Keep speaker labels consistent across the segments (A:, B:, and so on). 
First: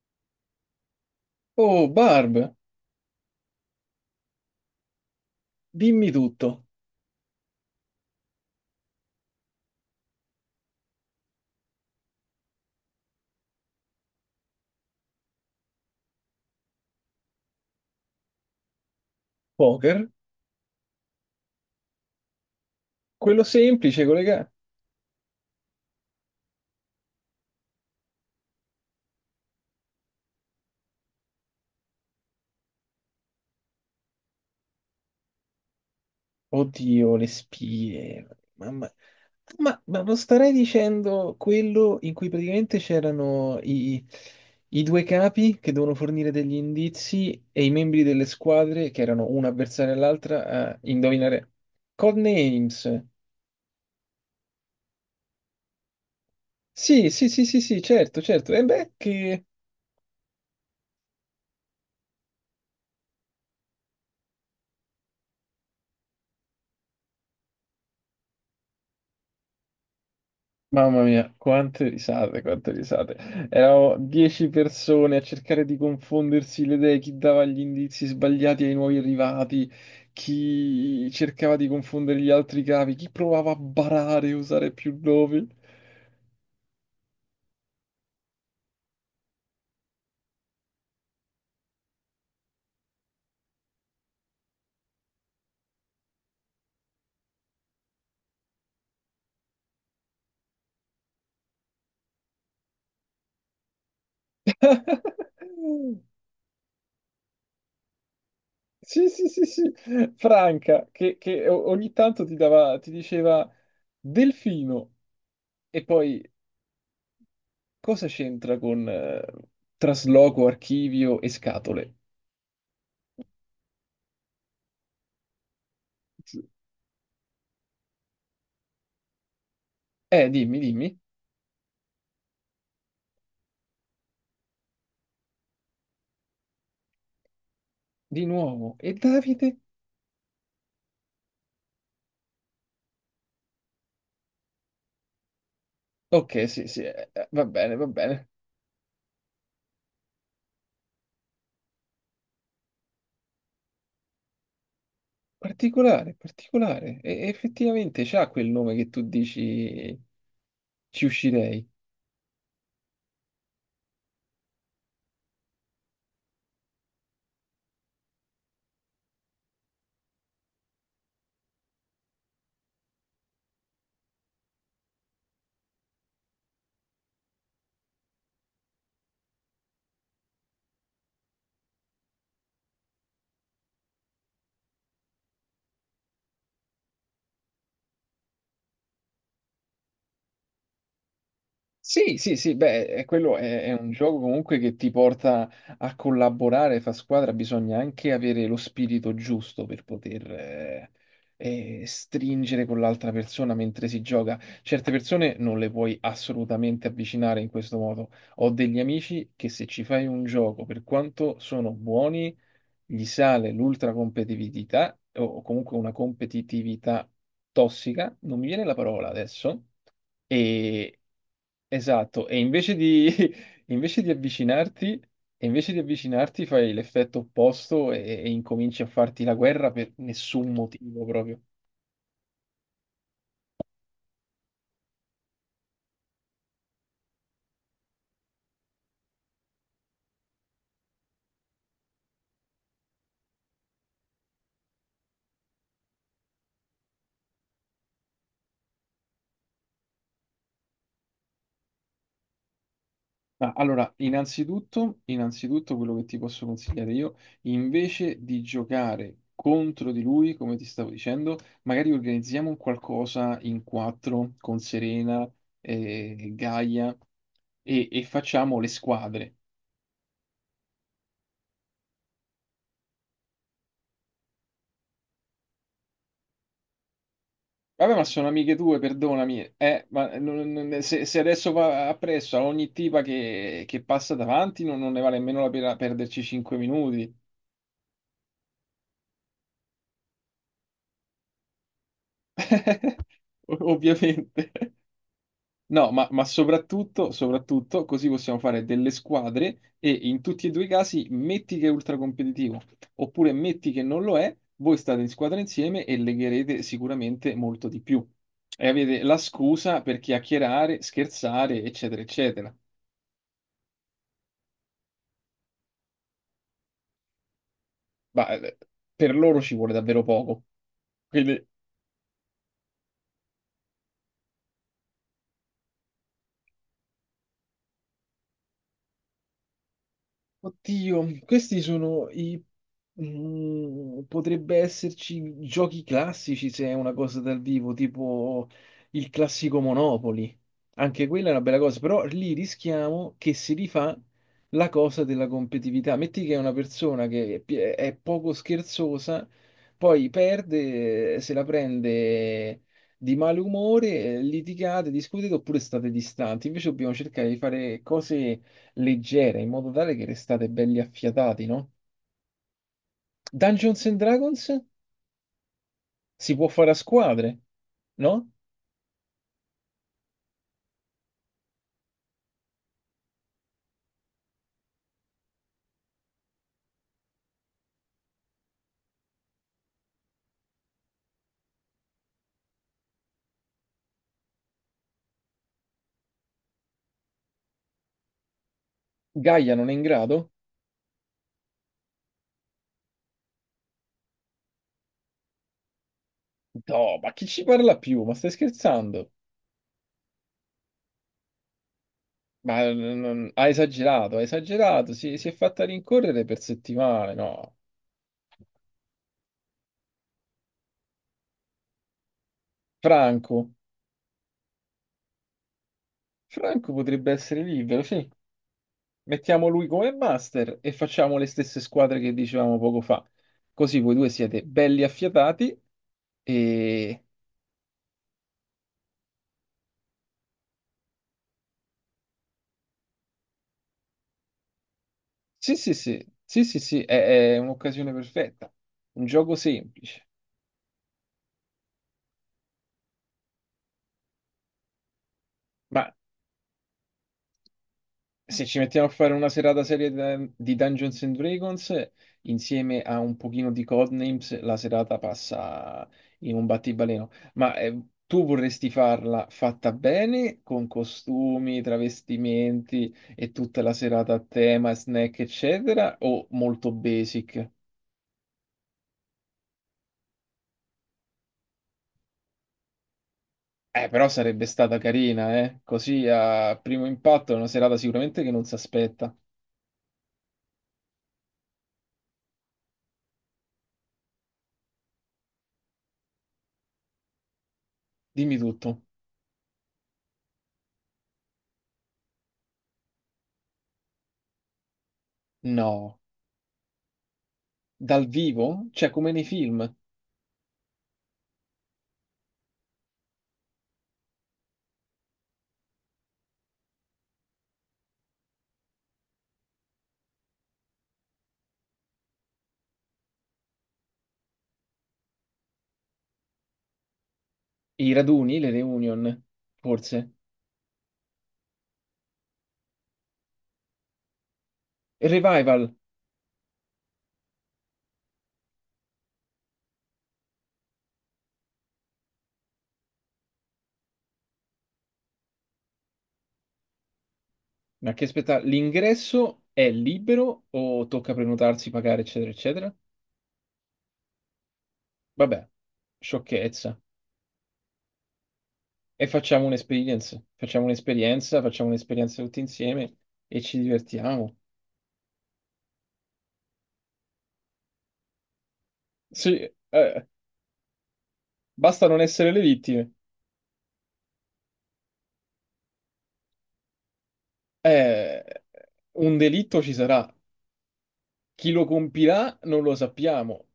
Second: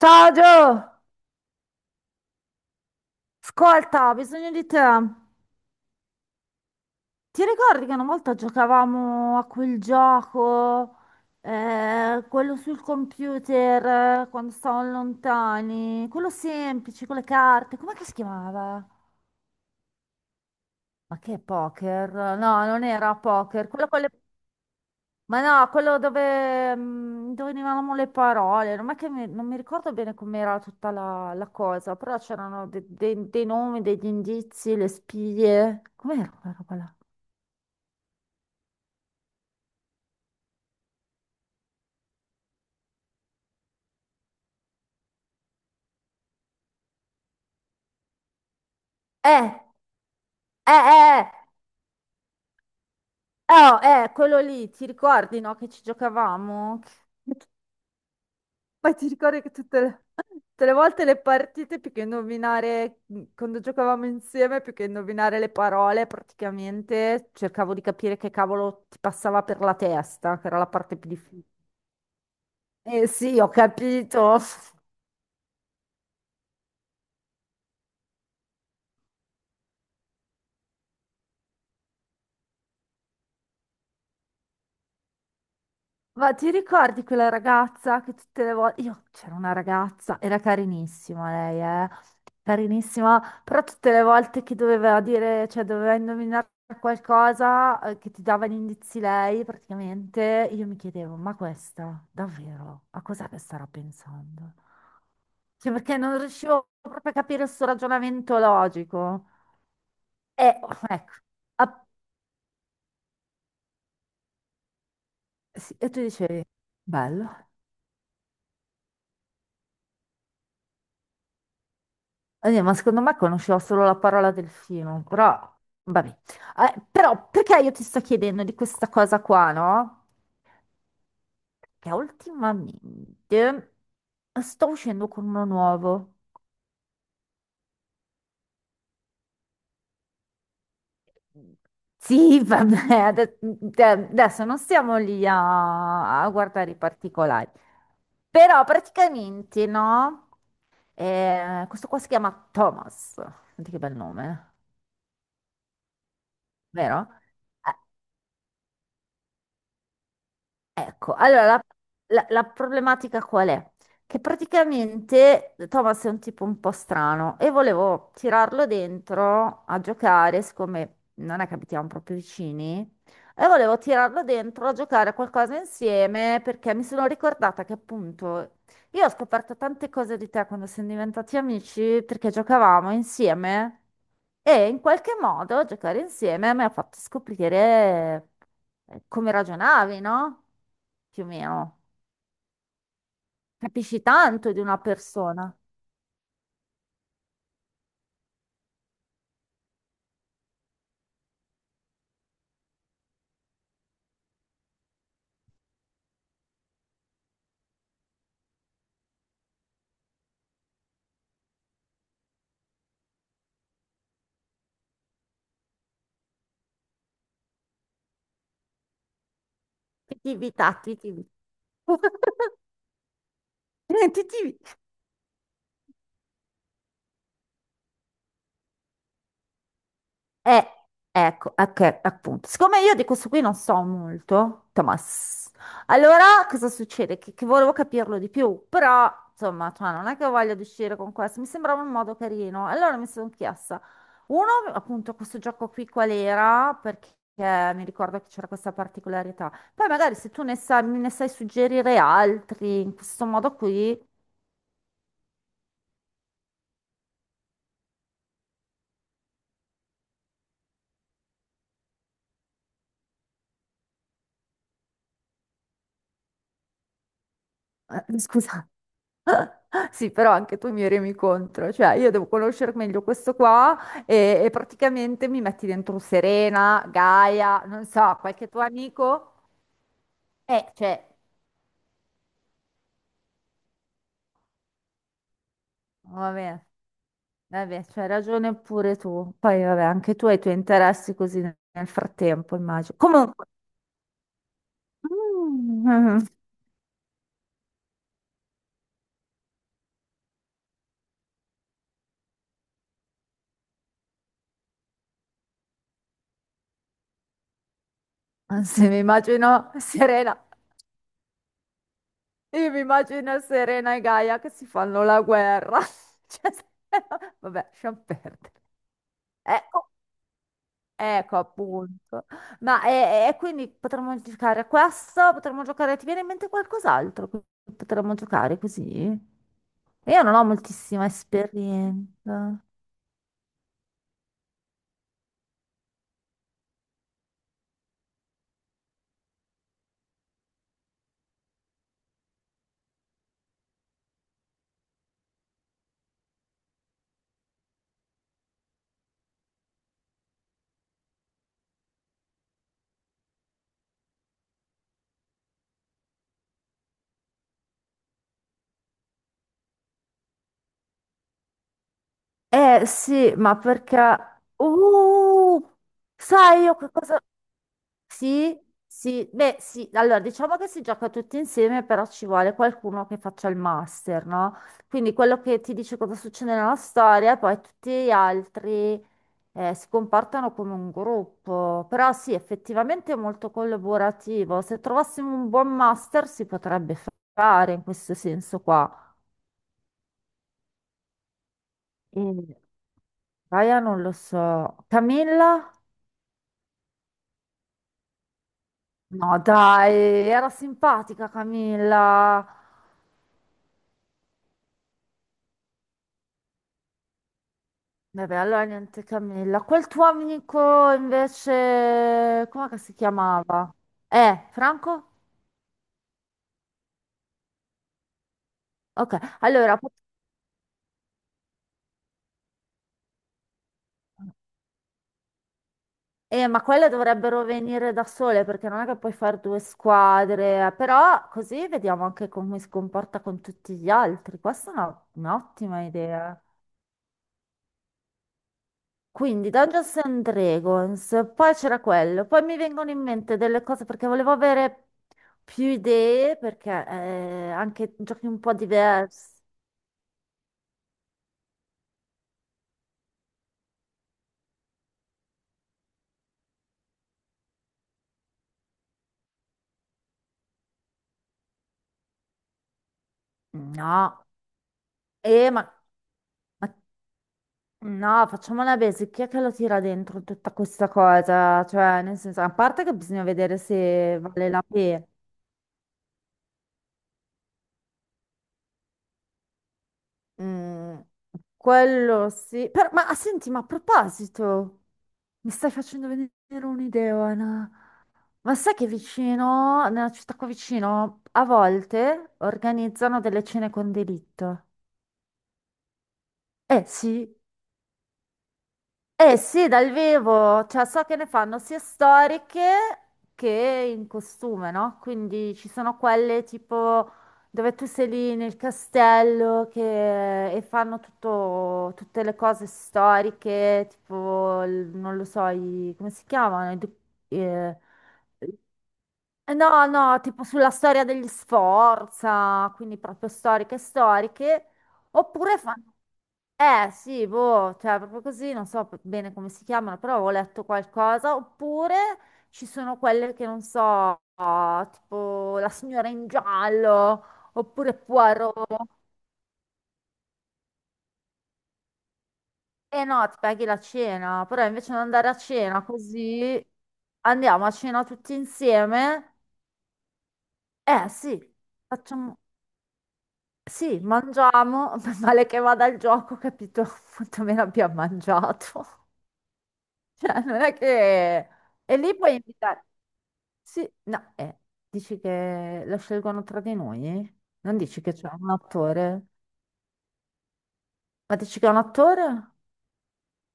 A: Ciao Gio,
B: Oh, Barb,
A: ascolta, ho bisogno di te.
B: dimmi tutto.
A: Ti ricordi che una volta giocavamo a quel gioco, quello sul computer, quando stavamo lontani, quello semplice, con le carte, com'è che si chiamava?
B: Poker?
A: Ma che poker? No, non era
B: Quello
A: poker, quello con
B: semplice,
A: le...
B: collega.
A: Ma no, quello dove, dove venivano le parole, non mi ricordo bene com'era tutta la cosa, però c'erano dei nomi, degli indizi, le spie. Com'era quella roba là?
B: Oddio, le spie. Mamma. Ma non starei dicendo quello in cui praticamente c'erano i due capi che devono fornire degli indizi e i membri delle squadre, che erano una
A: Eh,
B: avversaria
A: eh,
B: all'altra, a
A: eh,
B: indovinare Codenames.
A: oh, quello lì, ti ricordi, no, che ci giocavamo?
B: Sì, sì, sì, sì, sì, certo, certo. E beh,
A: Poi ti ricordi
B: che
A: che tutte le volte le partite, più che indovinare, quando giocavamo insieme, più che indovinare le parole, praticamente cercavo di capire che cavolo ti passava per la testa, che era la parte
B: Mamma
A: più
B: mia,
A: difficile.
B: quante risate, quante
A: Eh
B: risate.
A: sì, ho
B: Eravamo
A: capito.
B: dieci persone a cercare di confondersi le idee, chi dava gli indizi sbagliati ai nuovi arrivati, chi cercava di confondere gli altri capi, chi provava a barare e usare più nomi.
A: Ma ti ricordi quella ragazza che tutte le volte... Io c'era una ragazza, era carinissima lei, eh? Carinissima, però tutte le volte che doveva dire, cioè doveva indovinare qualcosa che ti dava gli indizi lei, praticamente, io mi chiedevo, ma questa, davvero, a cos'è che starà pensando? Cioè perché non riuscivo proprio a capire il suo ragionamento
B: Sì,
A: logico.
B: sì, sì, sì.
A: E ecco,
B: Franca, che
A: app-
B: ogni tanto ti diceva Delfino,
A: sì,
B: e
A: e tu
B: poi
A: dicevi, bello.
B: cosa c'entra con trasloco, archivio e scatole?
A: Ma secondo me conoscevo solo la parola delfino, però vabbè. Però perché io ti sto chiedendo di questa cosa qua, no?
B: Dimmi, dimmi.
A: Che ultimamente sto uscendo con uno nuovo.
B: Di nuovo, e Davide?
A: Sì, vabbè, cioè, adesso non stiamo lì a
B: Ok, sì,
A: guardare i
B: sì, va
A: particolari.
B: bene, va bene.
A: Però praticamente, no? Questo qua si chiama Thomas. Senti che bel nome, eh.
B: Particolare, particolare.
A: Vero?
B: E
A: Eh,
B: effettivamente c'ha quel nome che tu dici, ci
A: Ecco, allora
B: uscirei.
A: la problematica qual è? Che praticamente Thomas è un tipo un po' strano e volevo tirarlo dentro a giocare, siccome non è che abitiamo proprio vicini, e volevo tirarlo dentro a giocare a qualcosa insieme perché mi sono ricordata che appunto io ho scoperto tante cose di te quando siamo diventati amici perché giocavamo insieme. E in qualche modo giocare insieme mi ha fatto scoprire come ragionavi, no? Più o meno.
B: Sì, sì, sì, beh, quello è un
A: Capisci
B: gioco
A: tanto di
B: comunque che
A: una
B: ti porta
A: persona.
B: a collaborare, fa squadra, bisogna anche avere lo spirito giusto per poter stringere con l'altra persona mentre si gioca. Certe persone non le puoi assolutamente avvicinare in questo modo. Ho degli amici che, se ci fai un gioco, per quanto sono buoni, gli sale l'ultracompetitività o comunque una competitività tossica, non mi viene la parola adesso,
A: Ti tivi, ta, ti
B: e
A: tivi.
B: esatto, invece di
A: Ti tivi.
B: avvicinarti, invece di avvicinarti, fai l'effetto opposto, e incominci a farti la guerra per nessun
A: Eh,
B: motivo proprio.
A: ecco, ok, appunto. Siccome io di questo qui non so molto, Thomas, allora cosa succede? Che volevo capirlo di più, però insomma, cioè, non è che voglio uscire con questo, mi sembrava un modo carino. Allora mi sono chiesta, uno, appunto, questo gioco qui qual era? Perché mi ricordo che c'era questa particolarità. Poi magari se tu ne sai, me ne sai suggerire altri in questo
B: Ah,
A: modo
B: allora,
A: qui,
B: innanzitutto quello che ti posso consigliare io, invece di giocare contro di lui, come ti stavo dicendo, magari organizziamo un qualcosa in quattro con Serena, Gaia e facciamo le
A: scusa.
B: squadre.
A: Sì, però anche tu mi remi contro, cioè io devo conoscere meglio questo qua e praticamente mi metti dentro Serena, Gaia, non
B: Vabbè, ma
A: so,
B: sono
A: qualche
B: amiche
A: tuo
B: tue,
A: amico.
B: perdonami. Ma
A: Cioè,
B: se adesso va appresso a ogni tipa che passa davanti, non ne vale nemmeno la pena perderci cinque
A: vabbè,
B: minuti.
A: vabbè, c'hai ragione pure tu. Poi, vabbè, anche tu hai i tuoi interessi così nel frattempo, immagino. Comunque,
B: Ovviamente. No, ma
A: mm,
B: soprattutto, soprattutto così possiamo fare delle squadre, e in tutti e due i casi, metti che è ultracompetitivo oppure metti che non lo è, voi state in squadra insieme e legherete sicuramente molto di più. E
A: se mi
B: avete la
A: immagino
B: scusa per
A: Serena,
B: chiacchierare, scherzare, eccetera, eccetera.
A: io mi immagino Serena e Gaia che si fanno la guerra. Cioè, vabbè, lasciamo
B: Ma
A: perdere.
B: per loro ci
A: Eh,
B: vuole davvero poco.
A: Ecco
B: Quindi
A: appunto. Ma e quindi potremmo giocare a questo, potremmo giocare, ti viene in mente qualcos'altro? Che potremmo giocare così? Io non ho moltissima
B: Oddio, questi sono i...
A: esperienza.
B: mm, potrebbe esserci giochi classici se è una cosa dal vivo, tipo il classico Monopoli. Anche quella è una bella cosa, però lì rischiamo che si rifà la cosa della competitività. Metti che è una persona che è poco scherzosa, poi perde, se la prende di malumore, litigate, discutete, oppure state distanti. Invece dobbiamo cercare di fare cose leggere in modo tale che restate belli affiatati, no?
A: Eh sì, ma
B: Dungeons and
A: perché...
B: Dragons
A: Uh,
B: si può
A: sai
B: fare
A: io
B: a
A: che cosa...
B: squadre, no?
A: Sì, sì, beh sì, allora diciamo che si gioca tutti insieme, però ci vuole qualcuno che faccia il master, no? Quindi quello che ti dice cosa succede nella storia, e poi tutti gli altri si comportano come un gruppo, però sì, effettivamente è molto collaborativo. Se trovassimo un buon master si potrebbe fare in questo senso qua.
B: Gaia non è in grado?
A: E Gaia non lo so. Camilla?
B: No, ma chi ci parla più? Ma stai scherzando?
A: No, dai, era simpatica Camilla.
B: Ma ha esagerato, ha esagerato. Si è fatta rincorrere per settimane, no?
A: Vabbè, allora niente Camilla. Quel tuo amico invece, come si
B: Franco.
A: chiamava? Franco?
B: Franco potrebbe essere libero, sì.
A: Ok,
B: Mettiamo lui
A: allora...
B: come master e facciamo le stesse squadre che dicevamo poco fa. Così voi due siete belli affiatati.
A: Ma quelle
B: e
A: dovrebbero venire da sole perché non è che puoi fare due squadre, però così vediamo anche come si comporta con tutti gli altri. Questa è
B: Sì, sì,
A: un'ottima
B: sì,
A: idea.
B: sì, sì, sì, è un'occasione perfetta. Un gioco
A: Quindi Dungeons
B: semplice.
A: and Dragons, poi c'era quello, poi mi vengono in mente delle cose perché volevo avere più
B: Ma
A: idee perché anche giochi un
B: se
A: po'
B: ci mettiamo a fare una
A: diversi.
B: serata serie di Dungeons and Dragons, insieme a un pochino di Codenames, la serata passa in un battibaleno. Ma tu vorresti farla fatta bene, con costumi, travestimenti e tutta la serata a
A: No,
B: tema, snack,
A: eh, ma,
B: eccetera, o molto
A: ma
B: basic?
A: No, facciamo una base. Chi è che lo tira dentro tutta questa cosa? Cioè, nel senso, a parte che bisogna vedere
B: Però
A: se
B: sarebbe
A: vale la
B: stata
A: pena.
B: carina, eh? Così a primo impatto è una serata sicuramente che non si aspetta.
A: Mm, quello sì. Ma ah, senti, ma a proposito, mi stai facendo venire un'idea, Ana.
B: Dimmi
A: Ma sai
B: tutto.
A: che vicino, nella città qua vicino, a volte organizzano delle cene con delitto?
B: No,
A: Eh sì,
B: dal vivo? Cioè come nei
A: eh sì,
B: film,
A: dal vivo, cioè so che ne fanno sia storiche che in costume, no? Quindi ci sono quelle tipo dove tu sei lì nel castello che... e fanno tutte le cose storiche, tipo, non lo so, come si chiamano? Eh,
B: i raduni, le reunion,
A: No,
B: forse.
A: no, tipo sulla storia degli Sforza, quindi proprio storiche storiche,
B: Il
A: oppure
B: revival,
A: fanno... Eh sì, boh, cioè proprio così, non so bene come si chiamano, però ho letto qualcosa, oppure ci sono quelle che non so, tipo La signora in giallo,
B: ma
A: oppure
B: che spettacolo.
A: Poirot.
B: L'ingresso è libero o tocca prenotarsi, pagare, eccetera, eccetera?
A: Eh no, ti paghi la cena, però invece di andare a
B: Vabbè,
A: cena così,
B: sciocchezza.
A: andiamo a cena tutti
B: E
A: insieme.
B: facciamo un'esperienza. Facciamo
A: Eh sì,
B: un'esperienza, facciamo un'esperienza
A: facciamo...
B: tutti insieme e ci
A: Sì,
B: divertiamo.
A: mangiamo, male che vada il gioco, capito quanto meno abbiamo mangiato.
B: Sì,
A: Cioè, non è che...
B: basta
A: E
B: non
A: lì
B: essere
A: puoi
B: le
A: invitare...
B: vittime.
A: Sì, no, dici che lo scelgono tra di noi? Non dici che
B: Eh,
A: c'è un
B: un
A: attore?
B: delitto ci sarà.
A: Ma
B: Chi
A: dici
B: lo
A: che è un
B: compirà
A: attore?
B: non lo sappiamo.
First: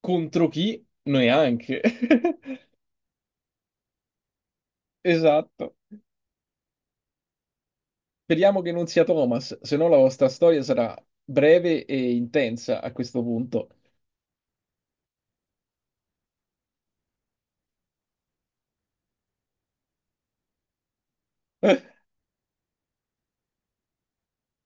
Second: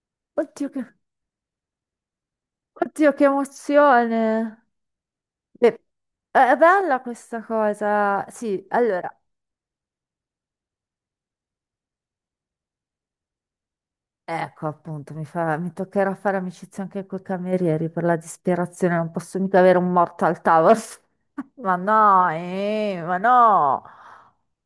B: Contro
A: Oddio, che,
B: chi? Neanche.
A: oddio, che emozione!
B: Esatto.
A: Beh, è bella questa cosa.
B: Speriamo
A: Sì,
B: che non sia
A: allora,
B: Thomas, se no la vostra storia sarà breve e intensa a questo punto.
A: ecco, appunto, mi fa... mi toccherà fare amicizia anche con i camerieri per la disperazione, non posso mica avere un morto al tavolo. Ma no, ma no.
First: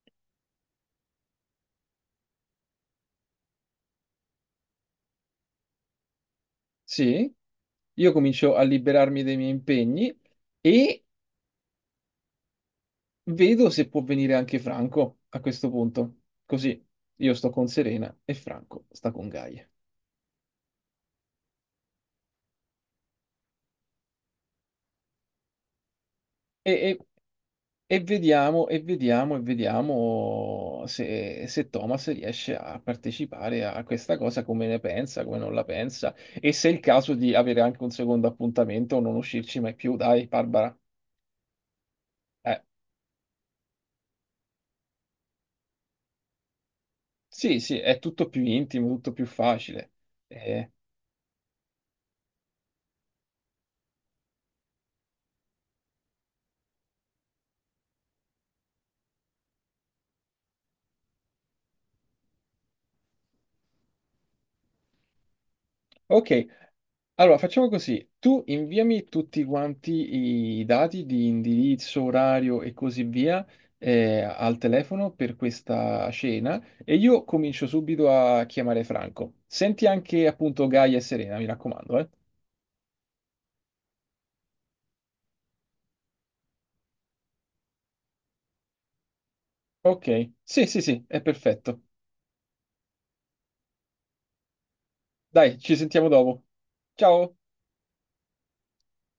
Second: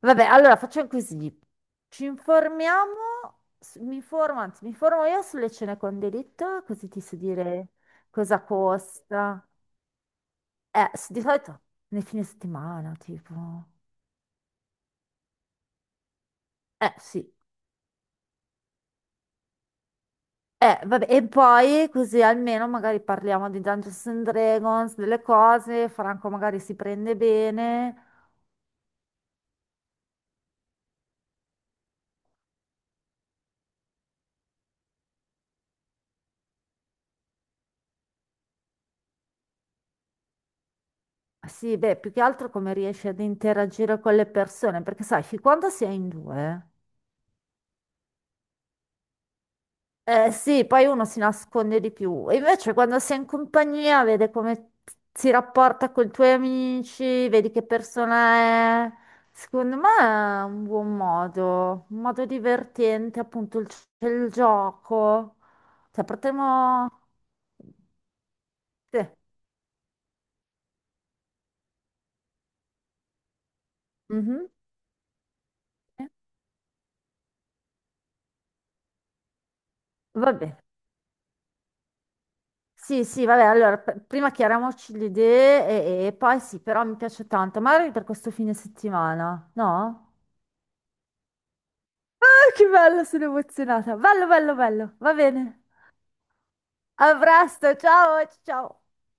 A: Vabbè, allora facciamo così. Ci informiamo, mi informo, anzi, mi informo io sulle cene con delitto, così ti so
B: Sì,
A: dire
B: io
A: cosa
B: comincio a liberarmi dei
A: costa.
B: miei impegni e
A: Di solito nei fine settimana, tipo.
B: vedo se può venire anche Franco a questo punto. Così
A: Sì.
B: io sto con Serena e Franco sta con Gaia.
A: Vabbè, e poi così almeno magari parliamo di Dungeons and Dragons, delle cose, Franco magari
B: E,
A: si
B: e
A: prende bene.
B: e vediamo se Thomas riesce a partecipare a questa cosa, come ne pensa, come non la pensa, e se è il caso di avere anche un secondo appuntamento o non uscirci mai più. Dai, Barbara.
A: Sì, beh, più che altro
B: Eh,
A: come riesci ad interagire con le persone, perché sai, fin quando si è in due.
B: sì, sì, è tutto più intimo, tutto più facile.
A: Eh sì,
B: Eh,
A: poi uno si nasconde di più. E invece quando sei in compagnia, vede come si rapporta con i tuoi amici, vedi che persona è. Secondo me è un buon modo, un modo divertente, appunto il, c'è il gioco. Cioè,
B: ok,
A: potremmo...
B: allora, facciamo così. Tu
A: Sì.
B: inviami tutti quanti i dati di indirizzo, orario e così via
A: Mhm.
B: al telefono per questa cena e io comincio subito a chiamare Franco. Senti anche
A: Va bene.
B: appunto Gaia e Serena, mi raccomando, eh.
A: Sì, sì, vabbè, allora prima chiariamoci le idee e poi sì, però mi piace tanto, magari per questo fine settimana, no?
B: Ok, sì, sì, sì, è perfetto.
A: Ah, che bello, sono emozionata. Bello, bello, bello. Va
B: Dai,
A: bene.
B: ci sentiamo dopo.
A: A
B: Ciao.
A: presto, ciao, ciao.